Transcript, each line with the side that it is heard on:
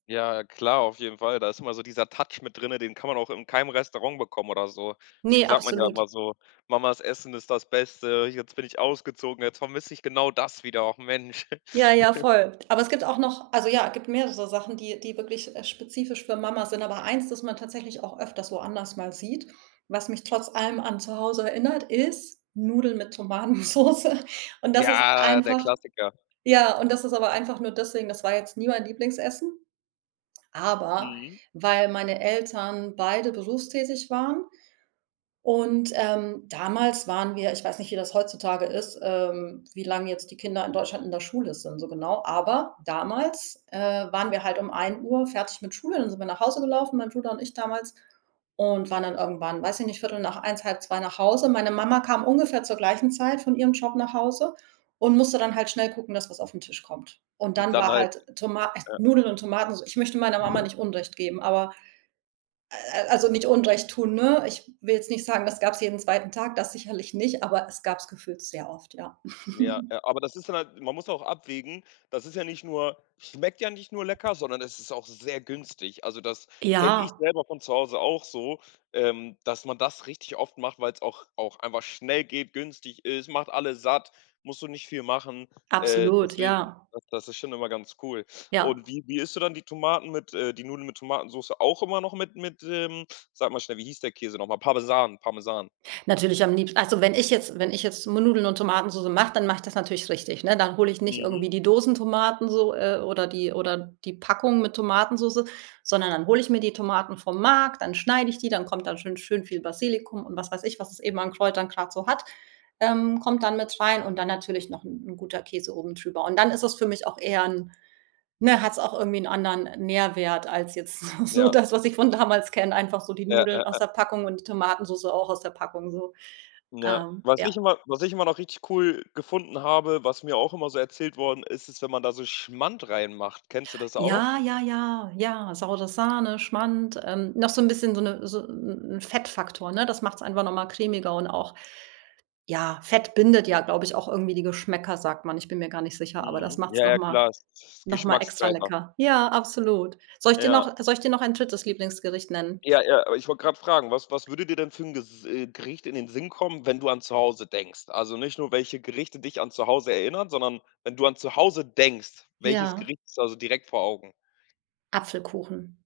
left: Ja, klar, auf jeden Fall. Da ist immer so dieser Touch mit drinnen, den kann man auch in keinem Restaurant bekommen oder so. Deswegen
right: Ne,
left: sagt man ja
right: absolut.
left: immer so: „Mamas Essen ist das Beste. Jetzt bin ich ausgezogen, jetzt vermisse ich genau das wieder, och Mensch.“
right: Ja, ja, voll. Aber es gibt auch noch also, ja, gibt mehrere so Sachen, die die wirklich, äh, spezifisch für Mama sind. Aber eins, das man tatsächlich auch öfters woanders mal sieht, was mich trotz allem an zu Hause erinnert, ist Nudeln mit Tomatensoße. Und das ist
left: Ja, der
right: einfach
left: Klassiker.
right: ja, und das ist aber einfach nur deswegen, das war jetzt nie mein Lieblingsessen, aber,
left: Mhm.
right: weil meine Eltern beide berufstätig waren, und, ähm, damals waren wir ich weiß nicht, wie das heutzutage ist, ähm, wie lange jetzt die Kinder in Deutschland in der Schule sind, so genau. Aber damals, äh, waren wir halt um 13:00 fertig mit Schule, dann sind wir nach Hause gelaufen, mein Bruder und ich damals und waren dann irgendwann weiß ich nicht, 13:15, 13:30 nach Hause. Meine Mama kam ungefähr zur gleichen Zeit von ihrem Job nach Hause und musste dann halt schnell gucken, dass was auf 'n Tisch kommt. Und
left: Und
right: dann
left: dann
right: war
left: halt
right: halt Toma äh,
left: Ja.
right: Nudeln und Tomatenso ich möchte meiner Mama nicht Unrecht geben, aber, äh, äh, also, nicht Unrecht tun, ne? Ich will jetzt nicht sagen, das gab es jeden zweiten Tag, das sicherlich nicht, aber es gab es gefühlt sehr oft, ja.
left: Ja, ja, aber das ist halt man muss auch abwägen, das ist ja nicht nur schmeckt ja nicht nur lecker, sondern es ist auch sehr günstig. Also, das kenne ich
right: Ja.
left: selber von zu Hause auch so, ähm, dass man das richtig oft macht, weil es auch auch einfach schnell geht, günstig ist, macht alle satt, musst du nicht viel machen. Äh,
right: Absolut,
left: deswegen,
right: ja.
left: das das ist schon immer ganz cool.
right: Ja.
left: Und wie wie isst du dann die Tomaten mit äh, die Nudeln mit Tomatensoße auch immer noch mit mit, ähm, sag mal schnell, wie hieß der Käse noch mal? Parmesan, Parmesan.
right: Natürlich am liebsten also, wenn ich jetzt wenn ich jetzt Nudeln und Tomatensoße mache, dann mach ich das natürlich richtig, ne? Dann hole ich nicht
left: Mhm.
right: irgendwie die Dosentomaten so, äh, oder die oder die Packung mit Tomatensoße, sondern dann hole ich mir die Tomaten vom Markt, dann schneide ich die, dann kommt da schon schön viel Basilikum und was weiß ich, was es eben an Kräutern grad so hat, ähm, kommt dann mit rein und dann natürlich noch 'n guter Käse oben drüber. Und dann ist es für mich auch eher 'n ne, hat es auch irgendwie anderen Nährwert als jetzt so so
left: Ja.
right: das, was ich von damals kenne, einfach so die
left: Ja, ja,
right: Nudeln aus
left: ja.
right: der Packung und die Tomatensoße auch aus der Packung. So,
left: Ja.
right: ähm,
left: Was
right: ja.
left: ich immer was ich immer noch richtig cool gefunden habe, was mir auch immer so erzählt worden ist, ist wenn man da so Schmand reinmacht. Kennst du das auch?
right: Ja, ja, ja, ja. Saure Sahne, Schmand, ähm, noch so 'n bisschen so 'ne so 'n 'n Fettfaktor, ne? Das macht es einfach noch mal cremiger und auch ja, Fett bindet ja, glaube ich, auch irgendwie die Geschmäcker, sagt man. Ich bin mir gar nicht sicher, aber das
left: Mhm.
right: macht es
left: Ja,
right: noch
left: ja,
right: mal
left: klar, ist ist
right: noch mal extra
left: Geschmackstreiber.
right: lecker. Ja, absolut. Soll ich dir
left: Ja.
right: noch soll ich dir noch ein 3. Lieblingsgericht nennen?
left: Ja, ja, aber ich wollte gerade fragen, was was würde dir denn für 'n Ges Gericht in den Sinn kommen, wenn du an zu Hause denkst? Also, nicht nur, welche Gerichte dich an zu Hause erinnern, sondern wenn du an zu Hause denkst, welches
right: Ja.
left: Gericht ist also direkt vor Augen?
right: Apfelkuchen.